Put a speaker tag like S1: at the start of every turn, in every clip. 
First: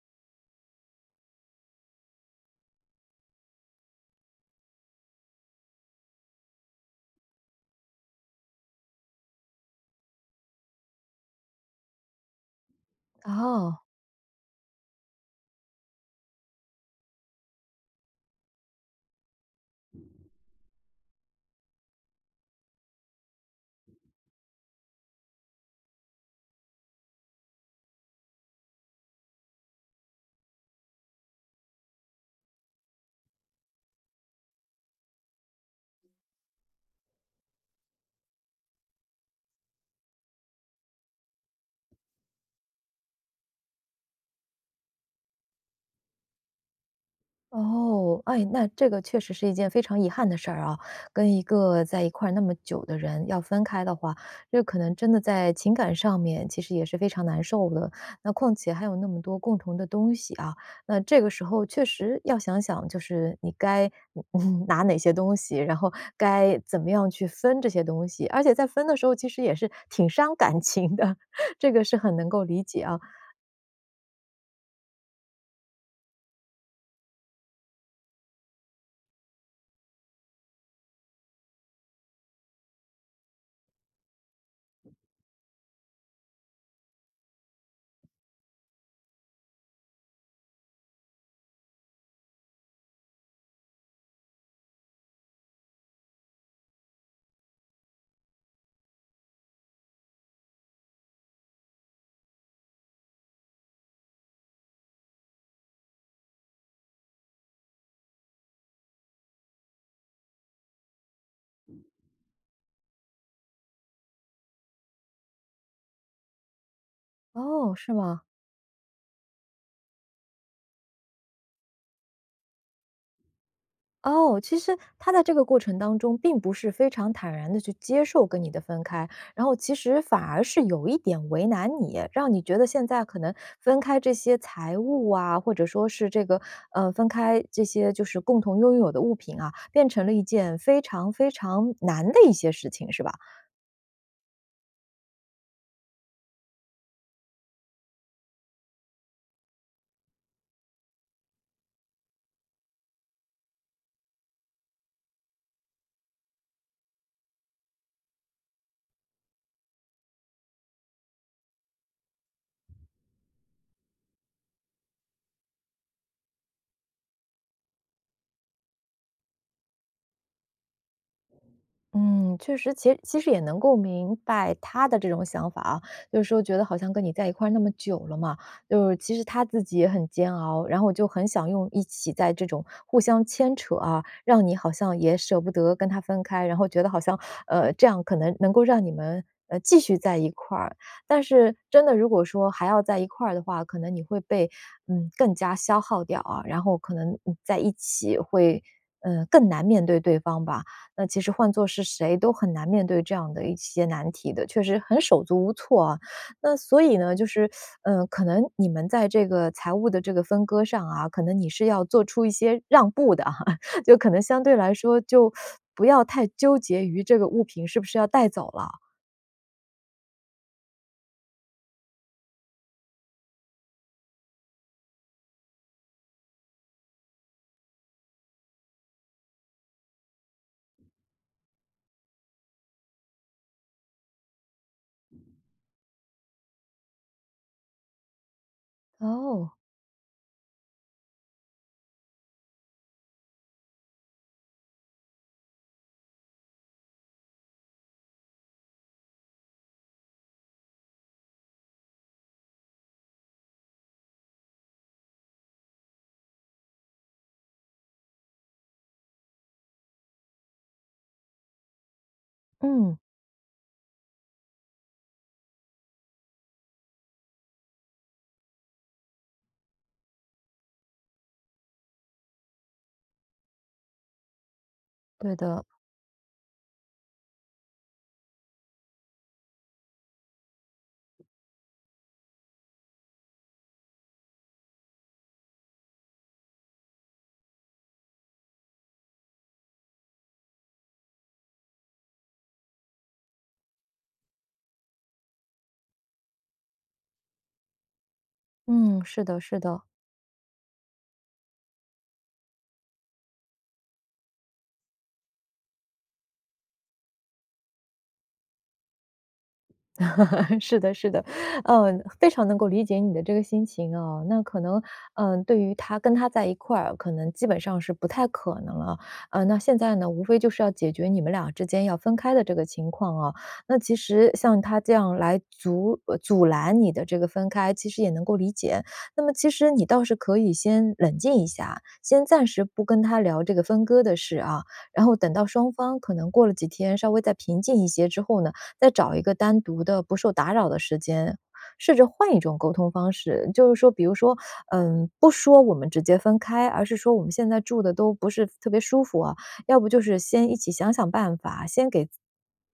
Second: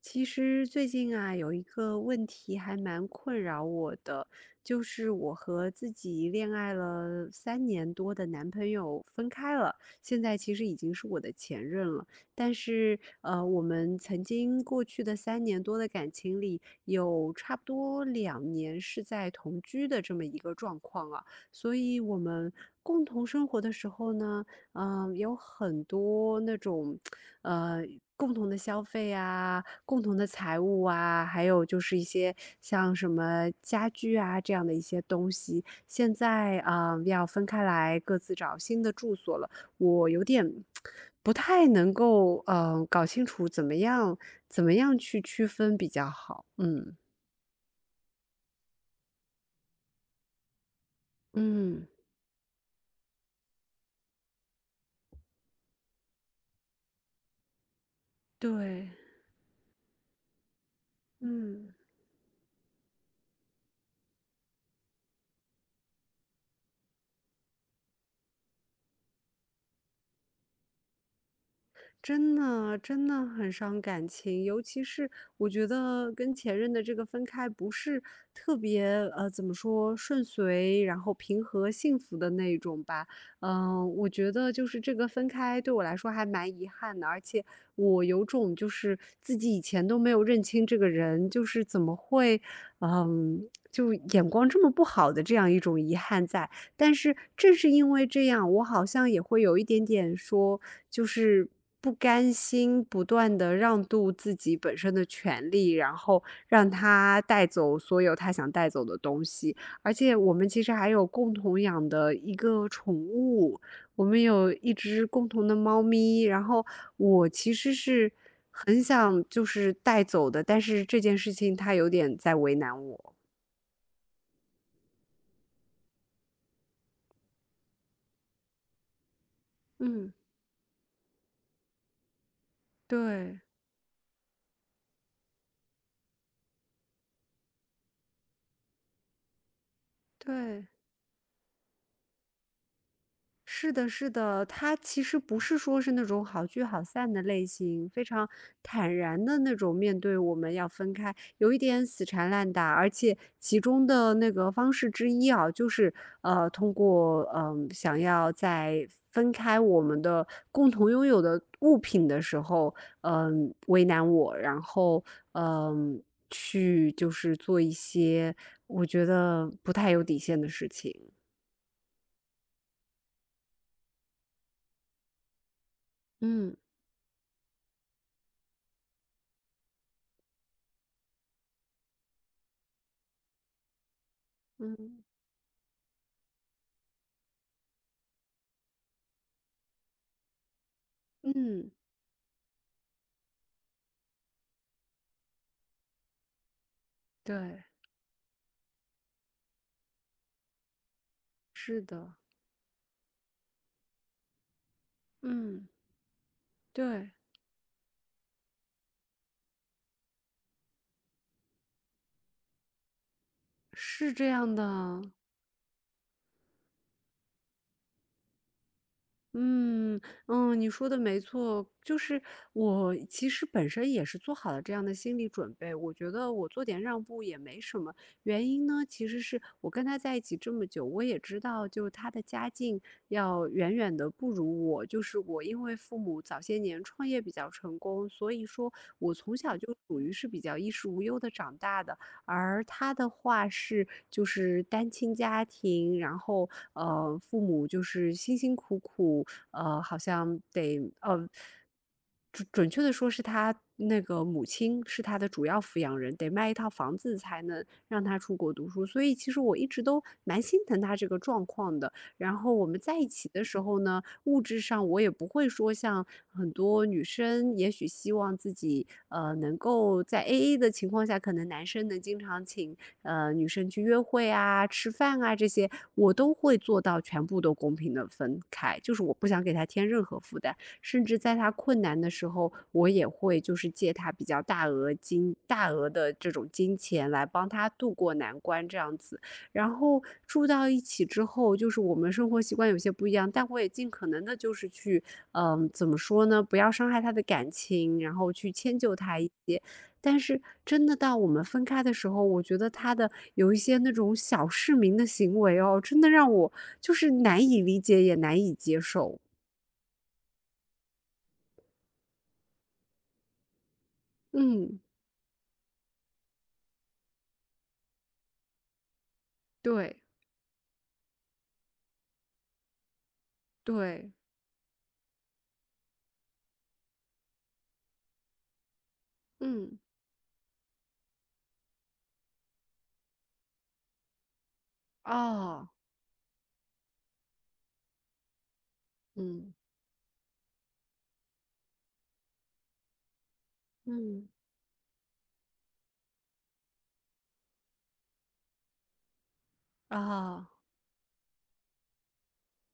S1: 其实最近啊，有一个问题还蛮困扰我的，就是我和自己恋爱了三年多的男朋友分开了，现在其实已经是我的前任了。但是，我
S2: 哦，
S1: 们曾经过去的三年多的感情里，有差不多2年是在同居的这么一个状况啊，所以我们共同生活的时候呢。有很多那种，呃，共同的消费啊，共同的财务啊，还有就是一些像什么家具啊这样的一些东西，现在啊，要分开来，各自找新的住所了。我有点不太能够，搞清楚怎么样去区分比较好。嗯
S2: 哦，哎，那这个确实是一件非常遗憾的事儿啊，跟一个
S1: 嗯，
S2: 在一块儿那么久的人要分开的话，这可能真的在情感上面其实也是非常难受的。那况且还
S1: 对，
S2: 有那么多共同的东西啊，那这个时候
S1: 嗯。
S2: 确实要想想，就是你该嗯嗯 拿哪些东西，然后该怎么样去分这些东西，而且在分的时候其实也是挺伤感情的，这个是很能
S1: 真
S2: 够理
S1: 的，
S2: 解啊。
S1: 真的很伤感情，尤其是我觉得跟前任的这个分开不是特别，怎么说，顺遂，然后平和、幸福的那种吧。我觉得就是这个分开对我来说还蛮遗憾的，而且我有种就是自己以前都没有认清这个人，就是怎么会，嗯、就眼光这么不好的这样一种遗憾在。但是正是因为这样，我好像也会有一点点说，就是不甘心，不断的让渡自己本身的权利，然后让他带走所有他想带走的东西。而且我们其实还有共同养的一个宠物，我们有一只共同的猫咪，然后我其实
S2: 哦，是
S1: 是
S2: 吗？
S1: 很想就是带走的，但是这件事情他有点在为难我。
S2: 哦，其实他在这个过程当中，并不是非常坦然的去接受跟你的分开，然后其实
S1: 嗯，
S2: 反而是有一点为难你，让你觉得现在可能
S1: 对，
S2: 分开这些财物啊，或者说是这个，分开这些就是共同拥有的物品啊，变成了一件
S1: 对。
S2: 非常非常难的一些事情，是吧？
S1: 是的，是的，他其实不是说是那种好聚好散的类型，非常坦然的那种面对我们要分开，有一点死缠烂打，而且其中的那个方式之一啊，就是通过想要在分开我们的共同拥有的物品的时候，为难我，然后嗯、去就是做一些我觉得不太有底线的事情，
S2: 嗯，确实，其实也能够明白他的这种想法啊，就是说
S1: 嗯
S2: 觉得好像跟你在一块儿那么久了嘛，就是其实他自己也很煎熬，然后就很想用一起在这种互相牵扯啊，让你好
S1: 嗯。
S2: 像也舍不得跟他分开，然后觉得好像这样可能能够让你们继续在一块儿，但是
S1: 嗯
S2: 真的如果说还要在一块儿的话，可能你会被嗯更加消耗掉啊，然后可能嗯在
S1: 对，
S2: 一起会更难面对对方吧。那其实换做
S1: 是
S2: 是
S1: 的，
S2: 谁都很难面对这样的一些难题的，确实很手足无
S1: 嗯，
S2: 措啊。那所以
S1: 对，
S2: 呢，就是，嗯，可能你们在这个财务的这个分割上啊，可能你是要做出一些让步的哈，就可
S1: 是
S2: 能
S1: 这
S2: 相
S1: 样
S2: 对来说
S1: 的。
S2: 就不要太纠结于这个物品是不是要带走了。
S1: 嗯嗯，你说的没错，就是我其实本身也是做好了这样的心理准备，我觉得我做点让步也没什么。原因呢，其实是我跟他在一起这么久，我也知道，就他的家境要远远的不如我，就是我因为父母早些年创业比较成功，所以说我从小
S2: 哦，
S1: 就属于是比较衣食无忧的长大的，而他的话是就是单亲家庭，然后父母就是辛辛苦苦。好像得准确的说是他那个母亲是他的主要抚养人，得卖一套房子才能让他出国读书。所以其实我一直都蛮心疼他这个状况的。然后我们在
S2: 嗯，
S1: 一起的时候呢，物质上我也不会说像很多女生，也许希望自己能够在 AA 的情况下，可能男生能经常请女生去约会啊、吃饭
S2: 对
S1: 啊这
S2: 的，
S1: 些，我都会做到全部都公平的分开，就是我不想给他添任何负担，甚至在他困难的时候，我也会就是借他比较大额的这种金钱来帮他渡过难关这样子。然后住到一起之后，就是我们生活习惯有些不一样，但我也尽可能的就是去，怎么说呢，不要伤害他的感情，然后去迁就
S2: 嗯，
S1: 他
S2: 是
S1: 一
S2: 的是
S1: 些。
S2: 的。
S1: 但是真的到我们分开的时候，我觉得他的有一些那种小市民的行为哦，真的让我就是难以理解，也难以接受。
S2: 是的，是的，嗯，非常能够理解你的这个心情啊。那可
S1: 嗯，
S2: 能，嗯，对于他跟他在一块儿，可能基本上是不太可能了。呃，那现在
S1: 对
S2: 呢，无非就是要解决你们俩之间要分开的这个情况啊。那其
S1: 对，
S2: 实像他这样来阻拦你的这个分开，其实也能够理解。那么其实
S1: 嗯，
S2: 你倒是可以先冷静一下，先暂时不跟他聊这个分割的事啊。然后等到
S1: 哦，
S2: 双方可能过了几天稍微再平静一些之后呢，再找一个
S1: 嗯
S2: 单独的不受打扰的时间，试着换一种沟通方式。就是说，比如
S1: 嗯，
S2: 说，嗯，不说我们直接分开，而是说我们现在住的都不是特别舒服啊，要不就是
S1: 啊，
S2: 先一起想想办法，先给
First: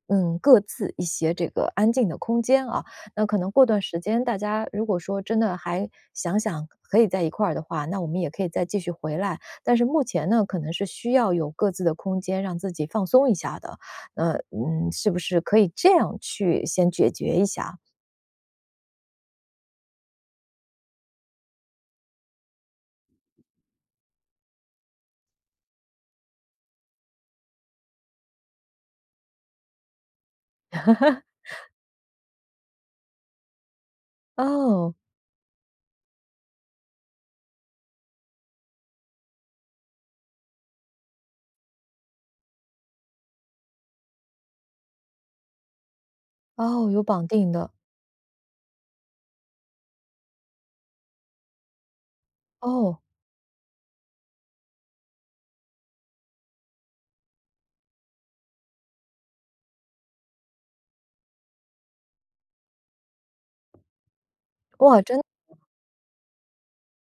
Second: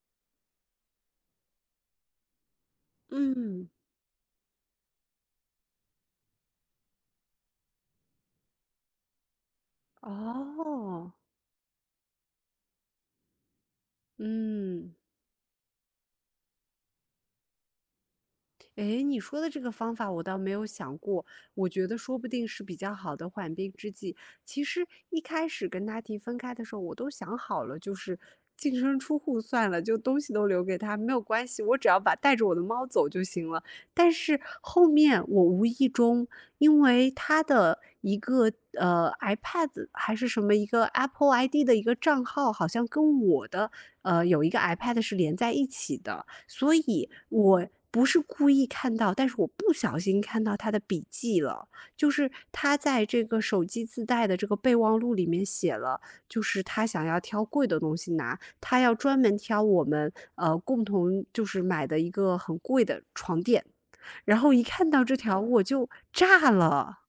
S2: 嗯，各自一些这个安静的空间啊。那可能过
S1: 嗯，
S2: 段时间，大家如果说真的还想想可以在一块儿的话，那我们也可以再继续回来。但是目前呢，可能是
S1: 哦，
S2: 需要有各自的空间，让自己放松一下的。那嗯，
S1: 嗯。
S2: 是不是可以这样去先解决一下？
S1: 诶，你说的这个方法我倒没有想过，我觉得说不定是比较好的缓兵之计。其实一开始跟他提分开的时候，我都想好了，就是净身出户算了，就东西都留给他，没有关系，我只要把带着我的猫走就行了。但是后
S2: 哦，
S1: 面我无意中，因为他的一个iPad 还是什么一个 Apple ID 的一个账号，好像跟我的有一个 iPad 是连在一起的。所
S2: 哦，有
S1: 以
S2: 绑定
S1: 我
S2: 的，
S1: 不是故意看到，但是我不小心看到他的笔记了，就是他
S2: 哦，
S1: 在这个手机自带的这个备忘录里面写了，就是他想要挑贵的东西拿，他要专门挑我们共同就是买的一个很贵的床垫，然后一看
S2: 哇，
S1: 到这
S2: 真
S1: 条我就炸了。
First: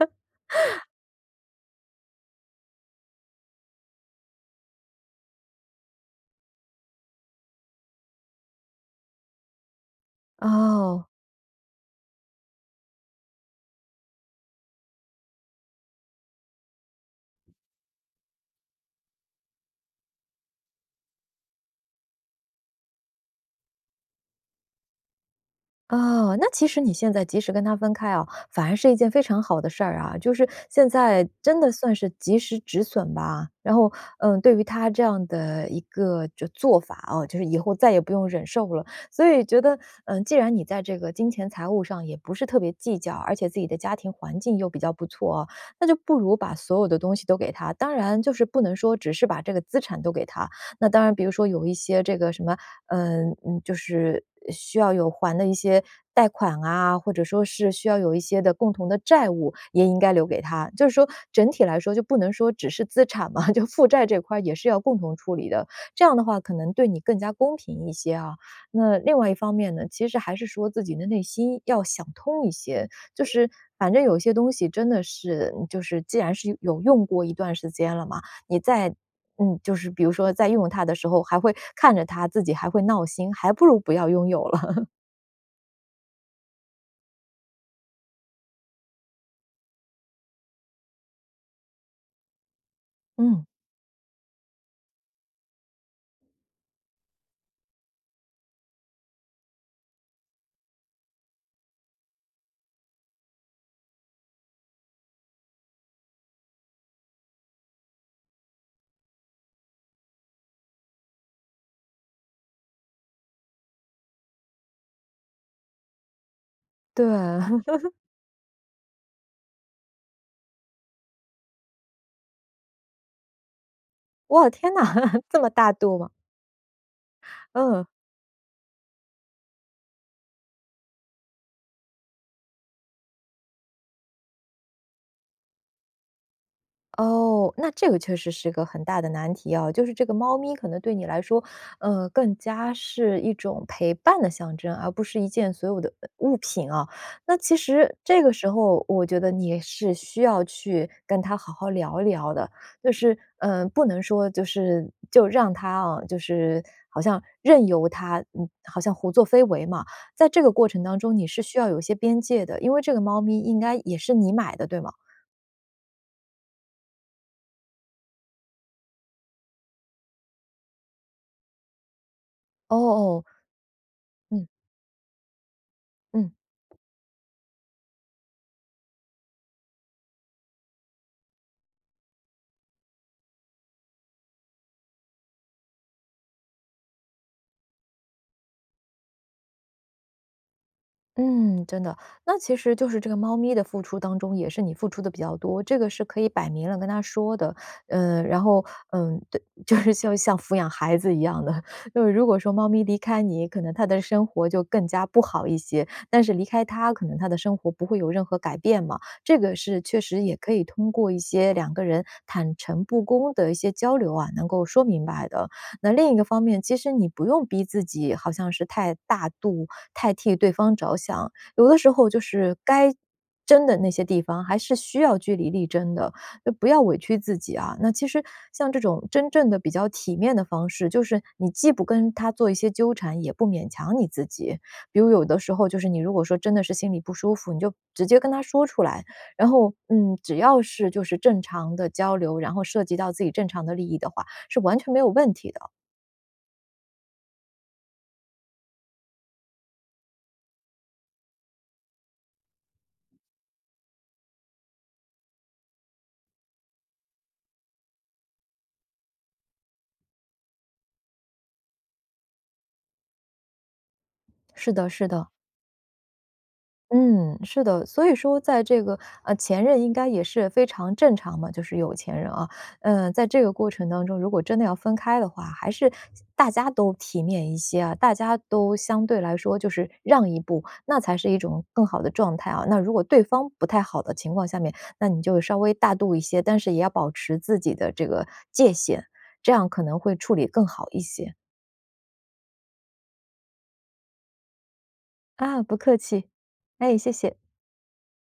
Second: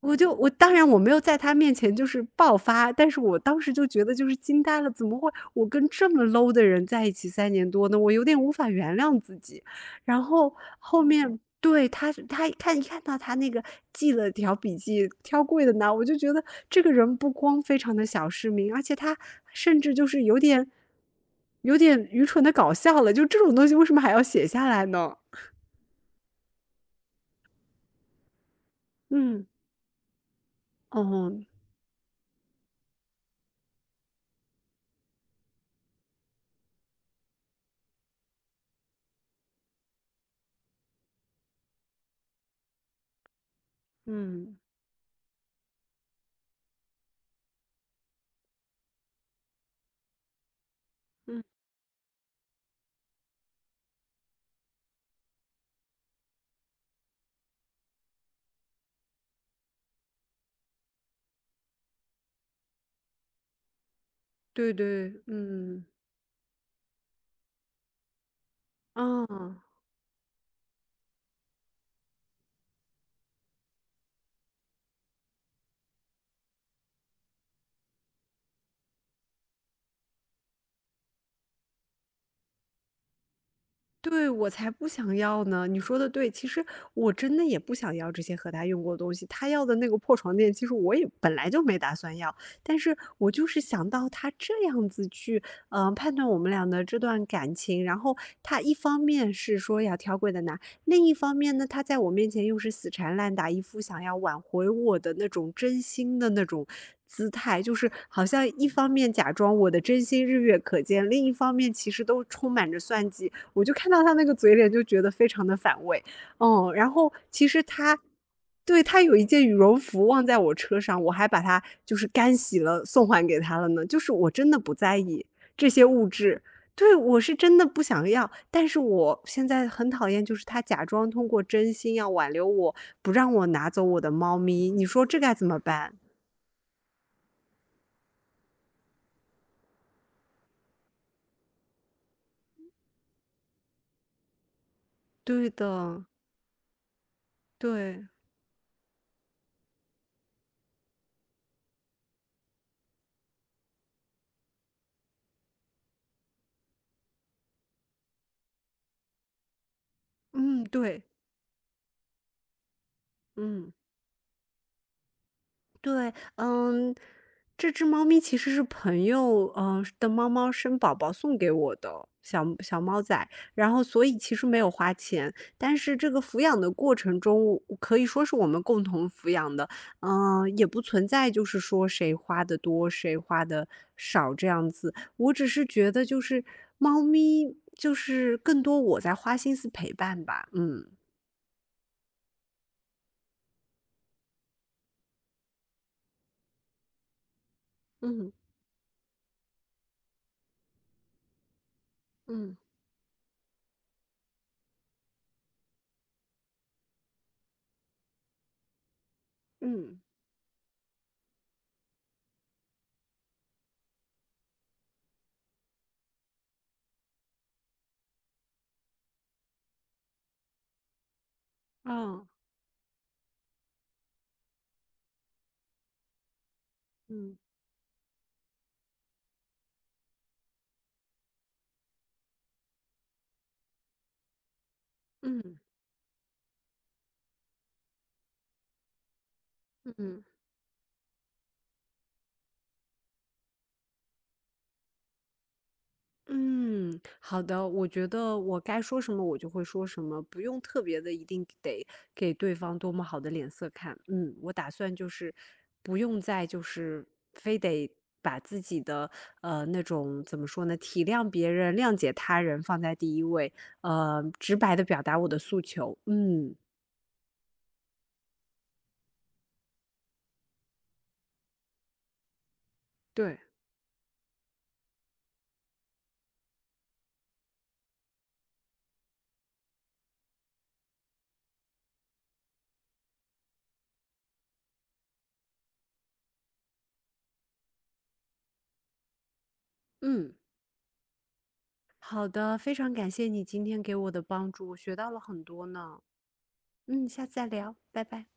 S1: 我当然我没有在他面前就是爆发，但是我当时就觉得就是惊呆了，怎么会我跟这么 low 的人在一起3年多呢？我有点无法原谅自己。然后后
S2: 哦。
S1: 面对，他一看到他那个记了条笔记，挑贵的拿，我就觉得这个人不光非常的小市民，而且他甚至就是有点愚蠢的搞笑了，就这种东西为什么还要写下来呢？
S2: 哦，那其实你现在及时跟他分开啊，反而是一件非常
S1: 嗯，
S2: 好的事儿啊。就是现
S1: 哦，
S2: 在
S1: 嗯
S2: 真的算是及时止损吧。然后，嗯，对于他这样的一个就做法啊，就是以后再也不用忍受了。所以觉得，嗯，既然你在这个金钱财务上也不是特别计较，而且自己的家庭环
S1: 嗯，
S2: 境又比较不错啊，那就不如把所有的东西都给他。当然，就是不能说只是把这个资产都给他。那当然，比如
S1: 嗯。
S2: 说有一些这个什么嗯嗯，就是需要有还的一些贷款啊，或者说是需要有一些的共同的债务，也应该留给他。就是说整体来说，就不能说只是资产嘛，就负债这块儿也是
S1: 对
S2: 要共同
S1: 对，
S2: 处理的。
S1: 嗯。
S2: 这样的话，可能对你更加公平一些啊。那另外一方
S1: 啊，
S2: 面呢，其实还是说自己的内心要想通一些，就是反正有些东西真的是，嗯就是既然是有用过一段时间了嘛，你再嗯，就是比如说在用它的时候，还会看着它，自己还会闹心，还不如不要拥
S1: 对，
S2: 有
S1: 我
S2: 了。
S1: 才不 想要呢！你说的对，其实我真的也不想要这些和他用过的东西。他要的那个破床垫，其实我也本来就没打算要，但是我就
S2: 嗯，
S1: 是想到他这样子去，判断我们俩的这段感情，然后他一方面是说要挑贵的拿，另一方面呢，他在我面前又是死缠烂打，一副想要挽回我的那种真心的那种姿态，就是好像一方面假装我的真心日月可见，另一方面其实都充满着算计。我就看到他那个嘴脸，就觉得非常的反胃。然
S2: 对，
S1: 后其实 他有一件羽绒服忘在我车上，我还把它就是干洗了送还给他了呢。就是我
S2: 哇，
S1: 真的
S2: 天
S1: 不
S2: 哪，
S1: 在 意
S2: 这么
S1: 这
S2: 大
S1: 些
S2: 度
S1: 物
S2: 吗？
S1: 质，对我是真的不
S2: 嗯。
S1: 想要。但是我现在很讨厌，就是他假装通过真心要挽留我，不让我拿走我的猫咪。你说这该怎么办？
S2: 哦，那这个确实是个很大的难题啊，就是这个猫咪可能对你来说，更加是一种陪伴的象征，而不是一
S1: 对
S2: 件所有的
S1: 的，
S2: 物品啊。那其实
S1: 对，
S2: 这个时候，我觉得你是需要去跟它好好聊一聊的，就是不能说就是就让它啊，就是好像任由它，嗯，好像胡作非为嘛。在这个
S1: 嗯，
S2: 过程当
S1: 对，
S2: 中，你是需要有一些边界的，因为这个猫咪应
S1: 嗯。
S2: 该也是你买的，对吗？
S1: 对，嗯，这只猫咪其实是朋友的猫猫生宝宝送给我的小
S2: 哦
S1: 小猫
S2: 哦，
S1: 仔，然后所以其实
S2: 嗯
S1: 没有花钱，但是这个
S2: 嗯。
S1: 抚养的过程中，我可以说是我们共同抚养的，也不存在就是说谁花的多，谁花的少这样子，我只是觉得就是猫咪就是更多我在花心思陪伴吧，嗯
S2: 嗯，真的，那其实就是这个猫咪的付出当中，也是你付出的比较多，这个是可以摆明了跟他说的。嗯，
S1: 嗯
S2: 然后，嗯，对，就是像抚养孩子一样的，就是如果
S1: 嗯
S2: 说
S1: 嗯
S2: 猫咪离开你，可能它的生活就更加不好一些，但是离开它，可能它的生活不会有任何改变嘛。这个是
S1: 嗯
S2: 确实也可以通过一些两个人坦诚不公的一些交流啊，能够说明白的。那另一个方面，其实你不用逼自己，好像是太大度太替对方着想，有的时候就
S1: 嗯
S2: 是该争的那些地方，还是需要据理力争的，就不要委屈自己啊。那其实像这种真正的比较体面的方式，就是你既不跟他做一些纠缠，也不勉强你自己。比如有的时
S1: 嗯。
S2: 候就是你如果说真的是心里不舒服，你就直接跟他说出来，然后嗯，
S1: 嗯
S2: 只要是就是正常的交流，然后涉及到自己正常的利益的话，是完全没有问题的。
S1: 嗯，好的，我觉得我该说什么我就会说什么，不用特别的一定得给对方多么好的脸色看。嗯，我打算就是不用再就是非得把自己的那种怎么说呢，体谅别人、谅解他人放在第一位，直
S2: 是
S1: 白的
S2: 的，
S1: 表
S2: 是
S1: 达我
S2: 的。
S1: 的诉求。嗯，
S2: 嗯，是的，所以说在这个前任应该也是非常正常嘛，就是有钱人啊，嗯，在
S1: 对，
S2: 这个过程当中，如果真的要分开的话，还是大家都体面一些啊，大家都相对来说就是让一步，那才是一种更好的状态啊。那如果对方不太好的情况下面，那你就稍微大度一些，但是也要保持自己的这个界限，这样可能会
S1: 嗯，
S2: 处理更好一些
S1: 好的，非常感谢你今天给我的帮助，我学到了很
S2: 啊。
S1: 多
S2: 不客
S1: 呢。
S2: 气，哎，
S1: 嗯，
S2: 谢
S1: 下次
S2: 谢。
S1: 再聊，拜拜。